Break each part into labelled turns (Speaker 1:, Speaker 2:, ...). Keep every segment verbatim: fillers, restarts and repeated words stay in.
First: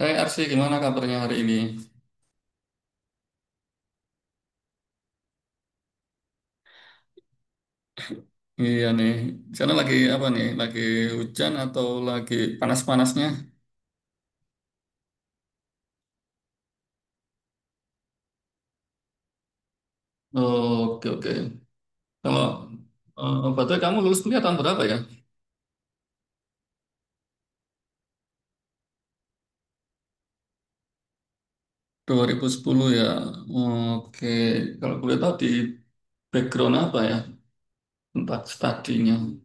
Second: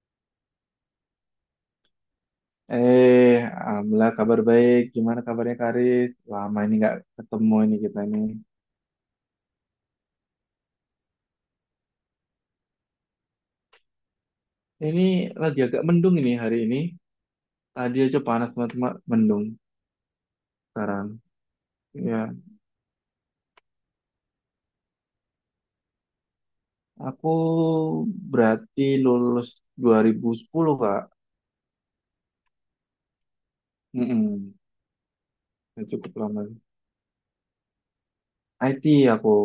Speaker 1: Hey Arsi, gimana kabarnya hari ini?
Speaker 2: Eh, Alhamdulillah kabar baik. Gimana kabarnya Karis? Lama ini nggak ketemu ini kita ini.
Speaker 1: Iya nih, di sana lagi apa nih? Lagi hujan atau lagi panas-panasnya?
Speaker 2: Ini lagi agak mendung ini hari ini. Tadi aja panas banget, cuma mendung
Speaker 1: Oke,
Speaker 2: sekarang.
Speaker 1: oke.
Speaker 2: Ya,
Speaker 1: Kalau eh, berarti kamu lulus kuliah tahun berapa ya?
Speaker 2: aku berarti lulus dua ribu sepuluh, Kak.
Speaker 1: dua ribu sepuluh ya. Oke,
Speaker 2: Mm-mm.
Speaker 1: kalau boleh tahu di
Speaker 2: Ya, cukup lama.
Speaker 1: background apa ya? Tempat
Speaker 2: I T
Speaker 1: studinya.
Speaker 2: aku,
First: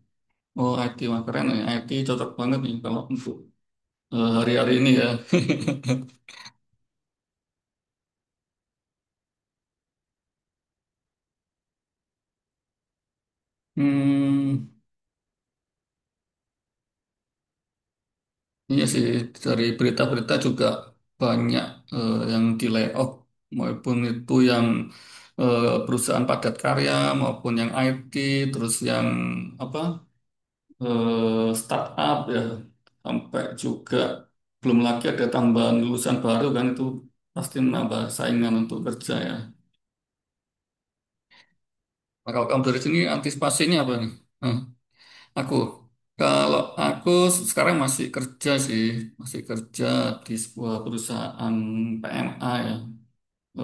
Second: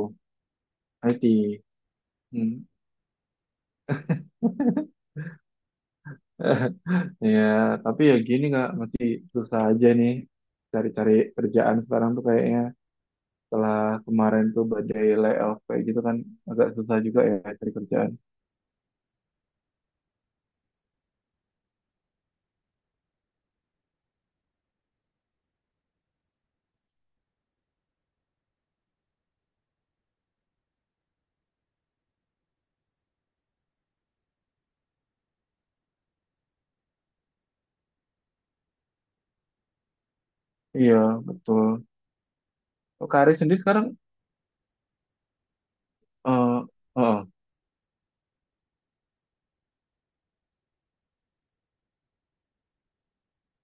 Speaker 1: Oh, I T, wah keren
Speaker 2: I T.
Speaker 1: ya. I T cocok
Speaker 2: Hmm.
Speaker 1: banget nih kalau untuk eh, hari-hari ini ya.
Speaker 2: Ya, tapi ya gini Kak, masih susah aja nih cari-cari kerjaan sekarang tuh kayaknya. Setelah kemarin tuh
Speaker 1: Hmm.
Speaker 2: badai layoff kayak gitu kan agak susah juga ya cari kerjaan.
Speaker 1: Iya sih, dari berita-berita juga banyak eh, yang di layoff, maupun itu yang eh, perusahaan padat karya, maupun yang I T, terus yang apa eh, startup ya, sampai juga belum lagi ada tambahan lulusan baru kan itu pasti menambah saingan untuk kerja ya.
Speaker 2: Iya, betul.
Speaker 1: Nah, kalau kamu dari sini
Speaker 2: Oh, Kak Aris sendiri
Speaker 1: antisipasinya apa
Speaker 2: sekarang
Speaker 1: nih? Aku, kalau
Speaker 2: eh
Speaker 1: aku
Speaker 2: eh,
Speaker 1: sekarang masih kerja sih, masih kerja di sebuah perusahaan P M A ya,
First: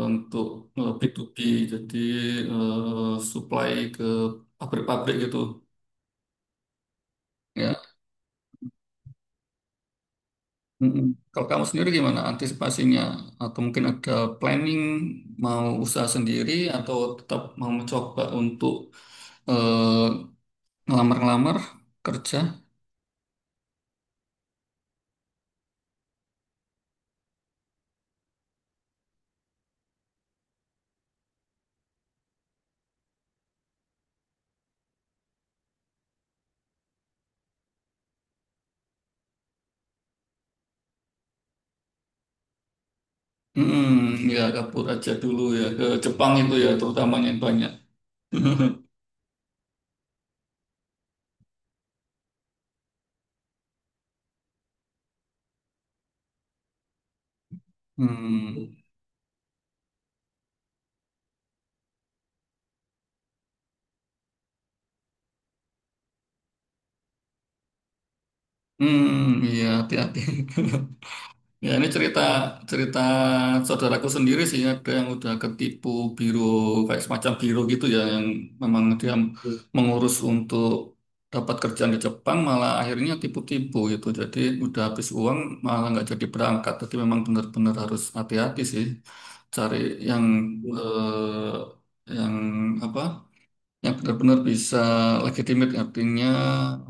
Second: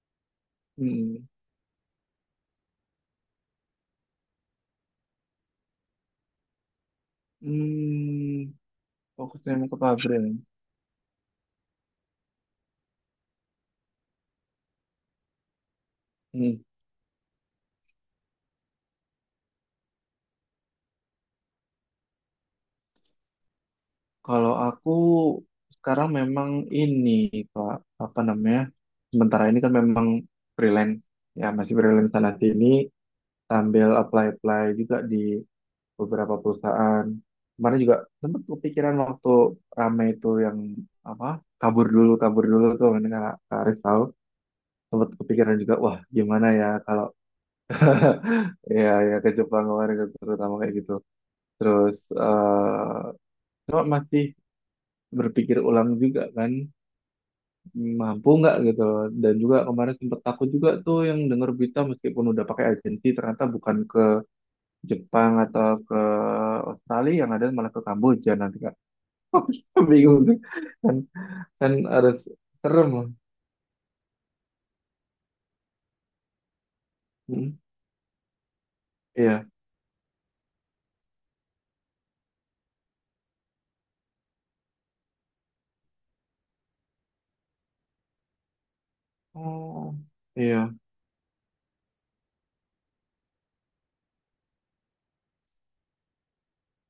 Speaker 1: untuk eh,
Speaker 2: hmm,
Speaker 1: B to B, jadi eh, supply ke pabrik-pabrik gitu. Ya.
Speaker 2: hmm, fokusnya emang ke pabrik.
Speaker 1: Mm-mm. Kalau kamu sendiri gimana antisipasinya? Atau mungkin ada planning mau usaha sendiri
Speaker 2: Hmm.
Speaker 1: atau tetap mau mencoba untuk eh, ngelamar-ngelamar kerja?
Speaker 2: Kalau aku sekarang memang ini, Pak, apa namanya? Sementara ini kan memang freelance ya, masih freelance sana sini sambil apply-apply juga di beberapa perusahaan. Kemarin juga sempat kepikiran waktu rame itu yang apa kabur dulu kabur dulu tuh ini karena Kak Aris tahu
Speaker 1: Mm-mm. Ya kabur
Speaker 2: sempat
Speaker 1: aja dulu
Speaker 2: kepikiran
Speaker 1: ya
Speaker 2: juga
Speaker 1: ke
Speaker 2: wah
Speaker 1: Jepang
Speaker 2: gimana
Speaker 1: itu
Speaker 2: ya
Speaker 1: ya
Speaker 2: kalau
Speaker 1: terutamanya yang banyak.
Speaker 2: ya ya ke Jepang kemarin terutama kayak gitu. Terus eh cuma masih berpikir ulang juga kan mampu nggak
Speaker 1: Hmm,
Speaker 2: gitu dan juga kemarin sempat takut juga tuh yang dengar berita meskipun udah pakai agensi ternyata bukan ke Jepang atau ke Australia yang ada malah ke Kamboja nanti
Speaker 1: hmm, iya hati-hati.
Speaker 2: bingung tuh kan
Speaker 1: Ya
Speaker 2: kan
Speaker 1: ini
Speaker 2: harus
Speaker 1: cerita
Speaker 2: serem
Speaker 1: cerita
Speaker 2: loh.
Speaker 1: saudaraku sendiri sih ada yang udah ketipu biro kayak semacam
Speaker 2: Hmm,
Speaker 1: biro gitu ya yang memang dia
Speaker 2: iya,
Speaker 1: mengurus untuk dapat kerjaan di Jepang malah akhirnya tipu-tipu gitu. Jadi udah habis uang malah nggak jadi berangkat. Jadi memang benar-benar harus hati-hati sih cari
Speaker 2: oh,
Speaker 1: yang
Speaker 2: iya,
Speaker 1: eh, yang apa? Yang benar-benar bisa legitimate, artinya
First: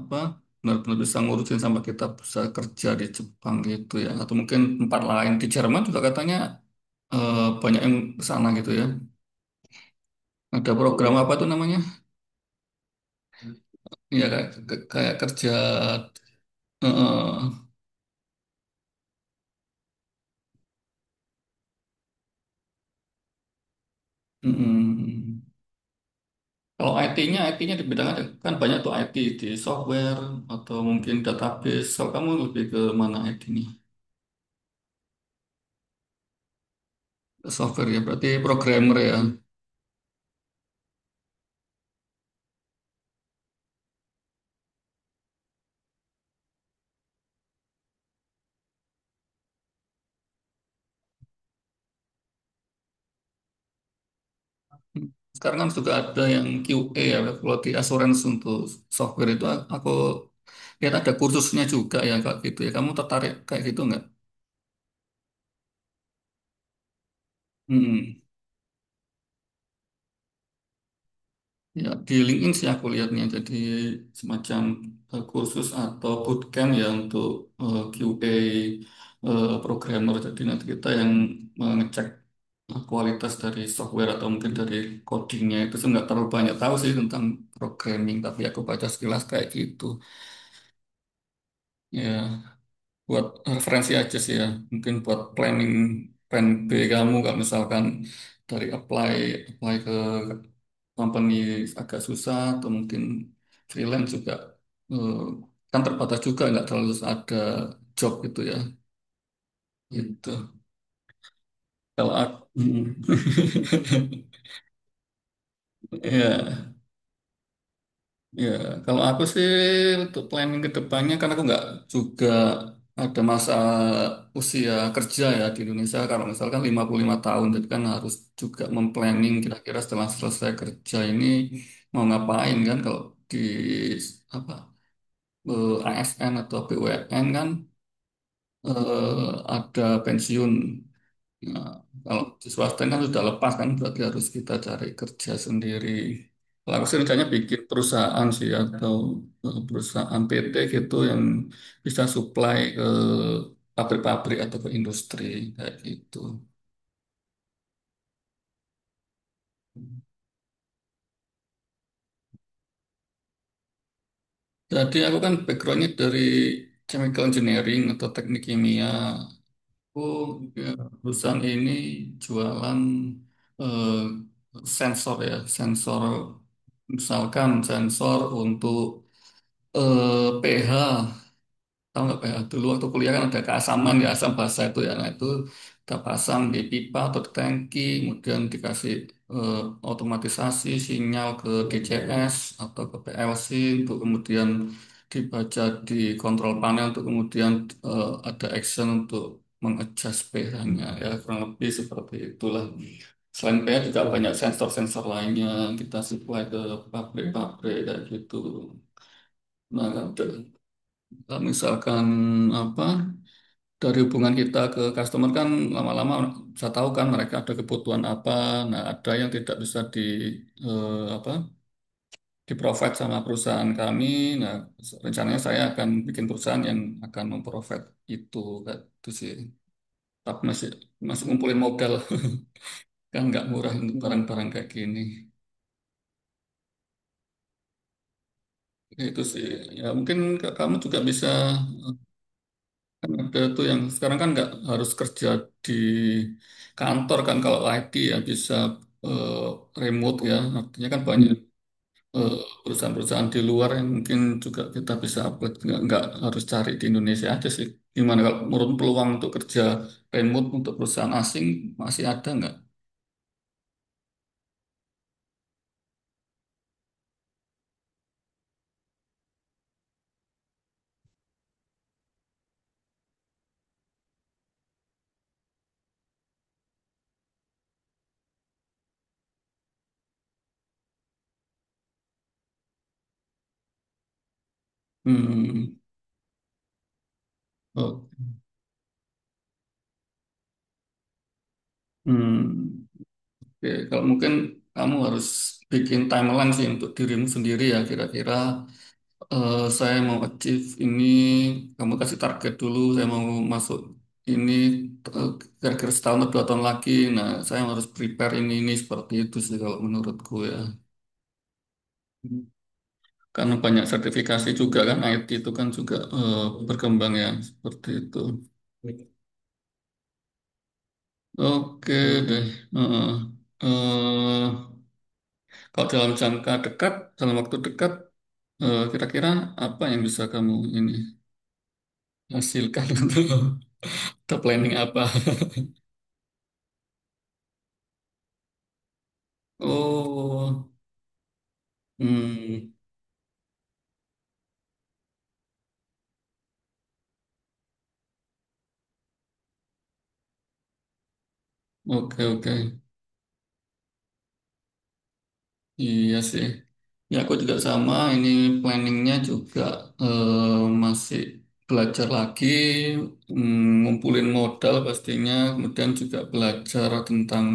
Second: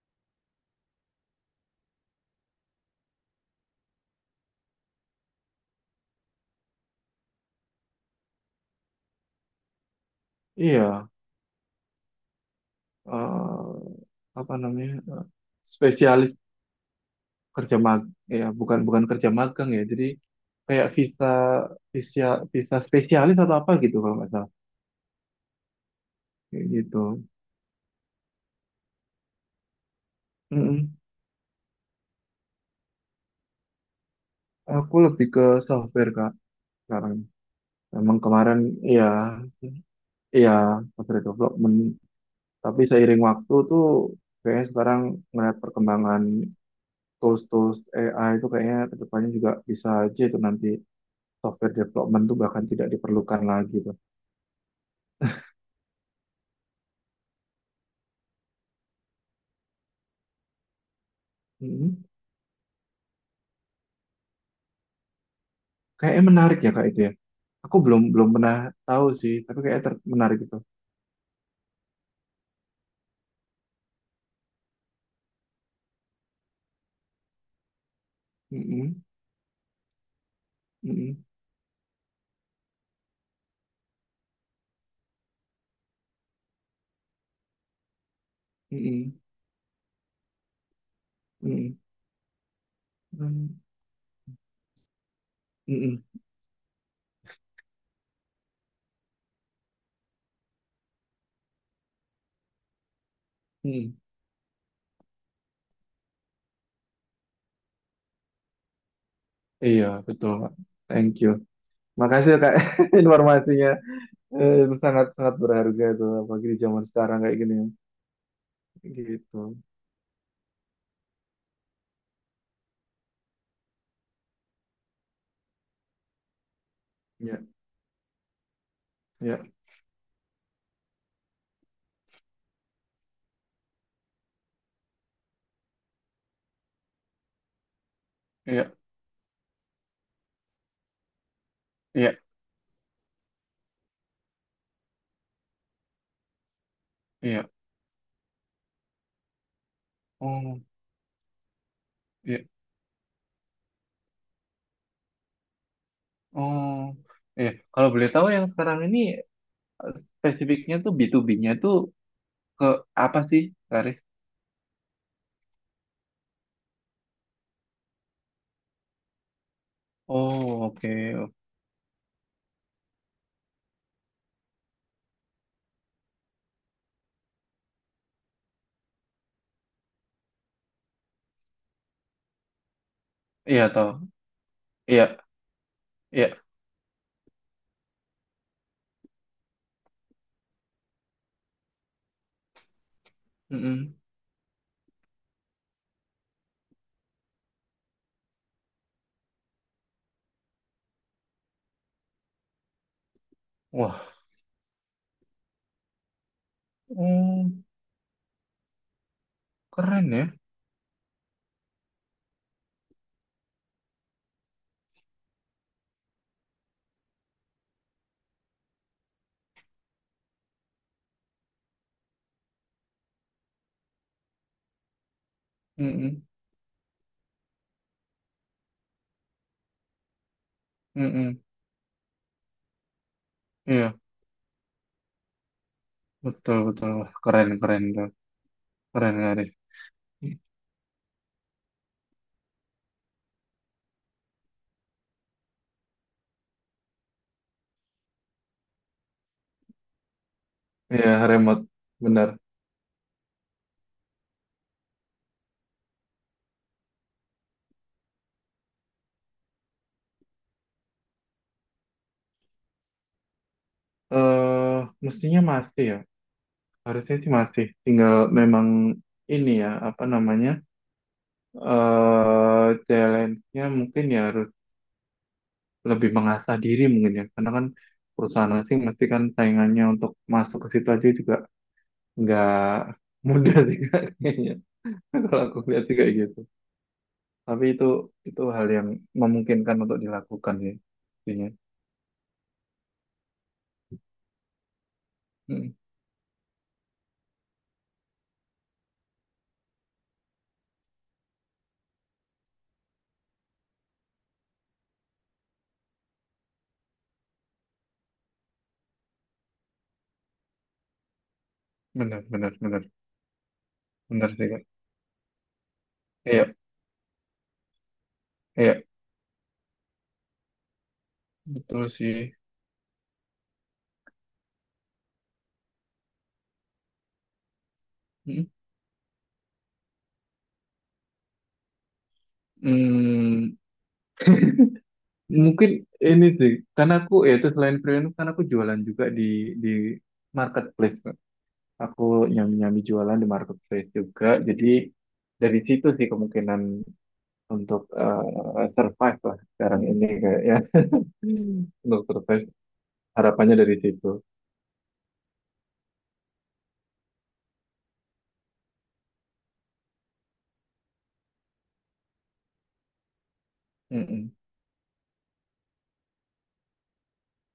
Speaker 1: apa, benar-benar bisa ngurusin sampai kita bisa kerja di Jepang gitu ya, atau mungkin tempat lain. Di Jerman juga katanya eh, banyak yang ke sana gitu ya, ada
Speaker 2: iya.
Speaker 1: program. Iya. Apa tuh namanya,
Speaker 2: Eh,
Speaker 1: ya, kayak,
Speaker 2: apa namanya
Speaker 1: kayak
Speaker 2: eh,
Speaker 1: kerja
Speaker 2: spesialis
Speaker 1: eh,
Speaker 2: kerja mag ya bukan bukan kerja magang ya jadi kayak visa visa visa spesialis atau apa gitu kalau nggak salah.
Speaker 1: mm,
Speaker 2: Kayak
Speaker 1: kalau
Speaker 2: gitu.
Speaker 1: I T-nya I T-nya di bidang ada kan banyak tuh I T, di software atau
Speaker 2: Mm-mm.
Speaker 1: mungkin database. Kalau kamu lebih ke mana I T-nya?
Speaker 2: Aku lebih ke software kak sekarang,
Speaker 1: Software ya,
Speaker 2: memang
Speaker 1: berarti
Speaker 2: kemarin
Speaker 1: programmer
Speaker 2: ya
Speaker 1: ya.
Speaker 2: iya software development tapi seiring waktu tuh kayaknya sekarang melihat perkembangan tools-tools A I itu kayaknya kedepannya juga bisa aja itu nanti software development tuh bahkan tidak diperlukan lagi tuh.
Speaker 1: Sekarang kan juga ada yang Q A ya, quality assurance untuk software itu, a- aku lihat ada kursusnya juga
Speaker 2: Mhm.
Speaker 1: ya kayak gitu ya. Kamu tertarik kayak gitu nggak?
Speaker 2: Kayaknya menarik ya kak itu ya. Aku belum
Speaker 1: Mm-mm.
Speaker 2: belum pernah tahu sih, tapi kayaknya ter- menarik itu.
Speaker 1: Ya, di LinkedIn sih aku lihatnya, jadi semacam eh, kursus atau bootcamp ya untuk eh, Q A
Speaker 2: Mhm.
Speaker 1: eh, programmer. Jadi nanti kita yang
Speaker 2: Mhm.
Speaker 1: mengecek eh, kualitas dari software atau mungkin dari codingnya. Itu saya nggak terlalu banyak tahu sih tentang programming, tapi aku baca
Speaker 2: Mhm.
Speaker 1: sekilas kayak gitu.
Speaker 2: Mhm.
Speaker 1: Ya, buat
Speaker 2: Mhm.
Speaker 1: referensi aja sih ya, mungkin buat planning
Speaker 2: Mhm.
Speaker 1: plan B kamu, nggak, misalkan dari apply apply ke company agak susah, atau mungkin
Speaker 2: Mhm.
Speaker 1: freelance juga eh, kan terbatas juga, nggak terlalu ada job gitu ya,
Speaker 2: Iya
Speaker 1: gitu
Speaker 2: betul, Kak. Thank you.
Speaker 1: kalau
Speaker 2: Makasih
Speaker 1: aku.
Speaker 2: ya kak informasinya. Eh, itu sangat sangat berharga tuh apalagi di
Speaker 1: ya.
Speaker 2: zaman sekarang kayak gini.
Speaker 1: Ya, kalau aku
Speaker 2: Gitu.
Speaker 1: sih untuk planning ke depannya, karena aku nggak juga, ada masa usia kerja ya di Indonesia. Kalau misalkan lima puluh lima
Speaker 2: Ya,
Speaker 1: tahun, jadi kan harus juga memplanning
Speaker 2: ya,
Speaker 1: kira-kira setelah selesai kerja ini mau ngapain kan. Kalau di apa eh, A S N atau B U M N kan
Speaker 2: ya,
Speaker 1: eh, ada pensiun. Nah,
Speaker 2: ya,
Speaker 1: kalau di swasta kan sudah lepas kan, berarti harus kita cari kerja sendiri. Kalau aku sih rencananya
Speaker 2: ya.
Speaker 1: bikin perusahaan sih, atau eh, perusahaan P T
Speaker 2: Oh,
Speaker 1: gitu yang bisa
Speaker 2: ya.
Speaker 1: supply ke pabrik-pabrik atau ke industri kayak gitu.
Speaker 2: Oh, iya. Kalau boleh tahu yang sekarang ini eh, spesifiknya tuh bi tu bi nya tuh ke apa sih, Karis?
Speaker 1: Jadi aku kan backgroundnya dari chemical engineering atau teknik kimia. Aku,
Speaker 2: Oh,
Speaker 1: ya,
Speaker 2: oke.
Speaker 1: perusahaan ini jualan eh, sensor ya, sensor misalkan sensor untuk eh, P H, tahu nggak P H? Dulu waktu kuliah kan ada
Speaker 2: Iya,
Speaker 1: keasaman
Speaker 2: toh.
Speaker 1: ya, asam basa itu ya. Nah
Speaker 2: Iya,
Speaker 1: itu kita
Speaker 2: iya.
Speaker 1: pasang di pipa atau di tangki, kemudian dikasih eh, otomatisasi sinyal ke D C S atau ke P L C
Speaker 2: Mm-mm.
Speaker 1: untuk kemudian dibaca di kontrol panel, untuk kemudian eh, ada action untuk mengadjust pH-nya, ya kurang lebih seperti itulah. Selain pH juga
Speaker 2: Wah,
Speaker 1: banyak sensor-sensor lainnya kita supply ke
Speaker 2: oh,
Speaker 1: pabrik-pabrik kayak gitu. Nah,
Speaker 2: keren
Speaker 1: ada.
Speaker 2: ya.
Speaker 1: Kalau misalkan apa, dari hubungan kita ke customer kan lama-lama bisa tahu kan mereka ada kebutuhan apa. Nah, ada yang tidak bisa di eh, apa, di provide sama perusahaan kami. Nah, rencananya saya akan bikin
Speaker 2: Mm-mm.
Speaker 1: perusahaan yang akan memprovide itu, kayak itu sih. Tapi masih masih
Speaker 2: Mm-mm.
Speaker 1: ngumpulin modal, kan nggak murah
Speaker 2: Iya,
Speaker 1: untuk Hmm. barang-barang kayak gini.
Speaker 2: betul, betul. Wah, keren, keren tuh.
Speaker 1: Ya,
Speaker 2: Keren,
Speaker 1: itu sih.
Speaker 2: Karis.
Speaker 1: Ya mungkin ke- kamu juga bisa. Kan ada tuh yang sekarang kan nggak harus kerja di kantor kan, kalau I T ya bisa eh, remote ya. Artinya kan
Speaker 2: Iya,
Speaker 1: banyak
Speaker 2: remote.
Speaker 1: Hmm.
Speaker 2: Benar.
Speaker 1: eh, perusahaan-perusahaan di luar, yang mungkin juga kita bisa upload, nggak nggak harus cari di Indonesia aja sih. Gimana kalau menurut peluang untuk kerja remote untuk perusahaan asing, masih ada nggak?
Speaker 2: Eh, mestinya masih ya. Harusnya sih masih. Tinggal memang ini ya, apa namanya? Eh challenge-nya mungkin ya harus lebih mengasah diri mungkin ya karena kan perusahaan asing pasti kan saingannya untuk masuk ke situ aja juga nggak mudah sih Kak, kayaknya kalau aku
Speaker 1: Hmm.
Speaker 2: lihat sih kayak gitu tapi itu
Speaker 1: Oh.
Speaker 2: itu hal yang memungkinkan untuk dilakukan ya intinya.
Speaker 1: Hmm. Oke, kalau mungkin kamu harus
Speaker 2: Mm,
Speaker 1: bikin timeline sih untuk dirimu sendiri ya, kira-kira, Eh, saya mau achieve ini, kamu kasih target dulu. Saya mau masuk ini eh, kira-kira setahun atau dua tahun lagi. Nah, saya harus prepare ini ini seperti itu sih kalau menurutku ya.
Speaker 2: benar benar benar
Speaker 1: Karena banyak
Speaker 2: benar sih
Speaker 1: sertifikasi
Speaker 2: kak,
Speaker 1: juga kan, I T itu kan juga eh,
Speaker 2: iya
Speaker 1: berkembang ya seperti itu.
Speaker 2: iya betul
Speaker 1: Oke
Speaker 2: sih.
Speaker 1: deh. Heeh. Eh, Kalau dalam jangka dekat, dalam waktu dekat,
Speaker 2: Mm.
Speaker 1: eh, kira-kira apa yang bisa kamu ini hasilkan untuk,
Speaker 2: Mm,
Speaker 1: ada planning apa?
Speaker 2: mungkin ini sih karena aku ya itu selain freelance karena aku jualan juga di di
Speaker 1: Oh,
Speaker 2: marketplace, aku
Speaker 1: hmm,
Speaker 2: nyambi-nyambi jualan di marketplace juga. Jadi dari situ sih kemungkinan untuk eh, survive lah sekarang ini kayak ya. Hmm. Untuk
Speaker 1: oke,
Speaker 2: survive
Speaker 1: oke,
Speaker 2: harapannya dari situ.
Speaker 1: iya sih. Ya aku juga sama. Ini planningnya juga eh, masih belajar lagi, mm, ngumpulin
Speaker 2: Mm-mm.
Speaker 1: modal pastinya. Kemudian juga belajar tentang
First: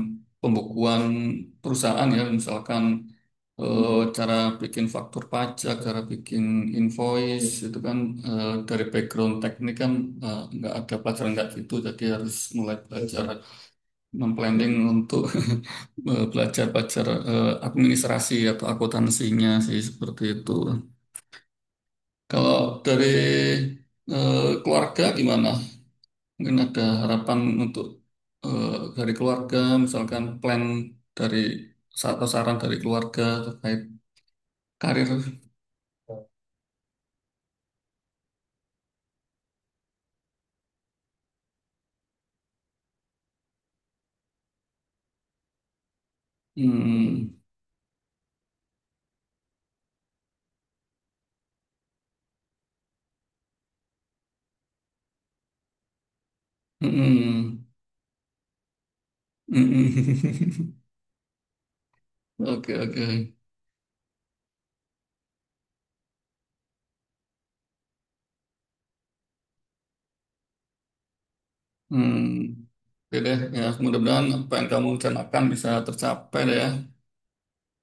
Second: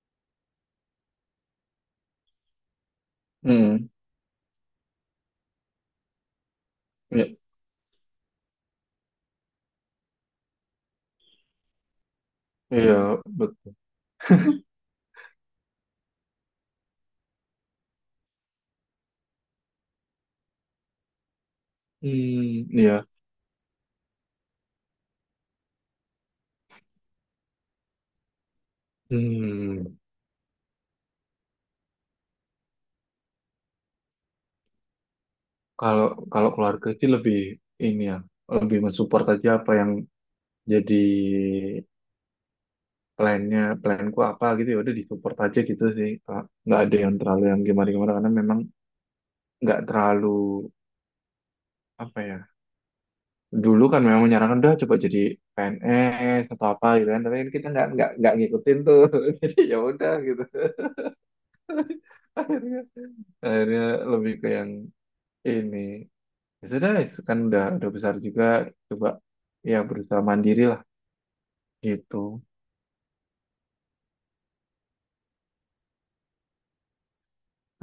Speaker 1: pembukuan perusahaan ya, misalkan
Speaker 2: Mm.
Speaker 1: eh, cara bikin faktur pajak, cara bikin
Speaker 2: Iya,
Speaker 1: invoice. Itu kan eh, dari background teknik kan eh, nggak ada pelajaran nggak gitu, jadi harus mulai
Speaker 2: iya,
Speaker 1: belajar.
Speaker 2: betul.
Speaker 1: Memplanning untuk eh, belajar-belajar eh, administrasi atau akuntansinya sih, seperti itu.
Speaker 2: Hmm,
Speaker 1: Kalau
Speaker 2: iya.
Speaker 1: dari eh, keluarga gimana? Mungkin ada harapan untuk eh, dari keluarga,
Speaker 2: Hmm.
Speaker 1: misalkan plan dari, atau saran dari keluarga terkait karir.
Speaker 2: Kalau kalau keluarga sih lebih ini ya, lebih mensupport aja apa yang jadi plannya, planku apa gitu ya udah disupport aja gitu sih, Kak. Nggak ada yang
Speaker 1: Hmm,
Speaker 2: terlalu yang gimana-gimana karena memang nggak terlalu apa ya dulu kan memang menyarankan udah coba jadi P N S atau apa gitu kan tapi kan
Speaker 1: hmm,
Speaker 2: kita nggak nggak nggak ngikutin tuh jadi ya udah gitu
Speaker 1: hmm. Oke,
Speaker 2: akhirnya
Speaker 1: oke.
Speaker 2: akhirnya lebih ke yang ini ya sudah kan udah udah besar juga coba ya berusaha mandiri lah gitu.
Speaker 1: Hmm. Oke deh, ya mudah-mudahan apa yang kamu rencanakan bisa tercapai deh ya.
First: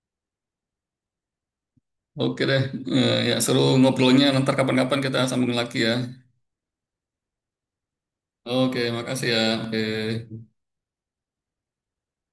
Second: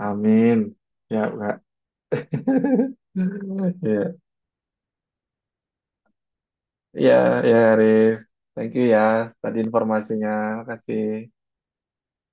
Speaker 2: Amin ya kak
Speaker 1: Oke deh. Eh, ya, seru
Speaker 2: ya
Speaker 1: ngobrolnya. Nanti kapan-kapan kita sambung lagi ya.
Speaker 2: ya ya Haris thank
Speaker 1: Oke,
Speaker 2: you ya
Speaker 1: makasih ya.
Speaker 2: tadi informasinya
Speaker 1: Oke.
Speaker 2: makasih.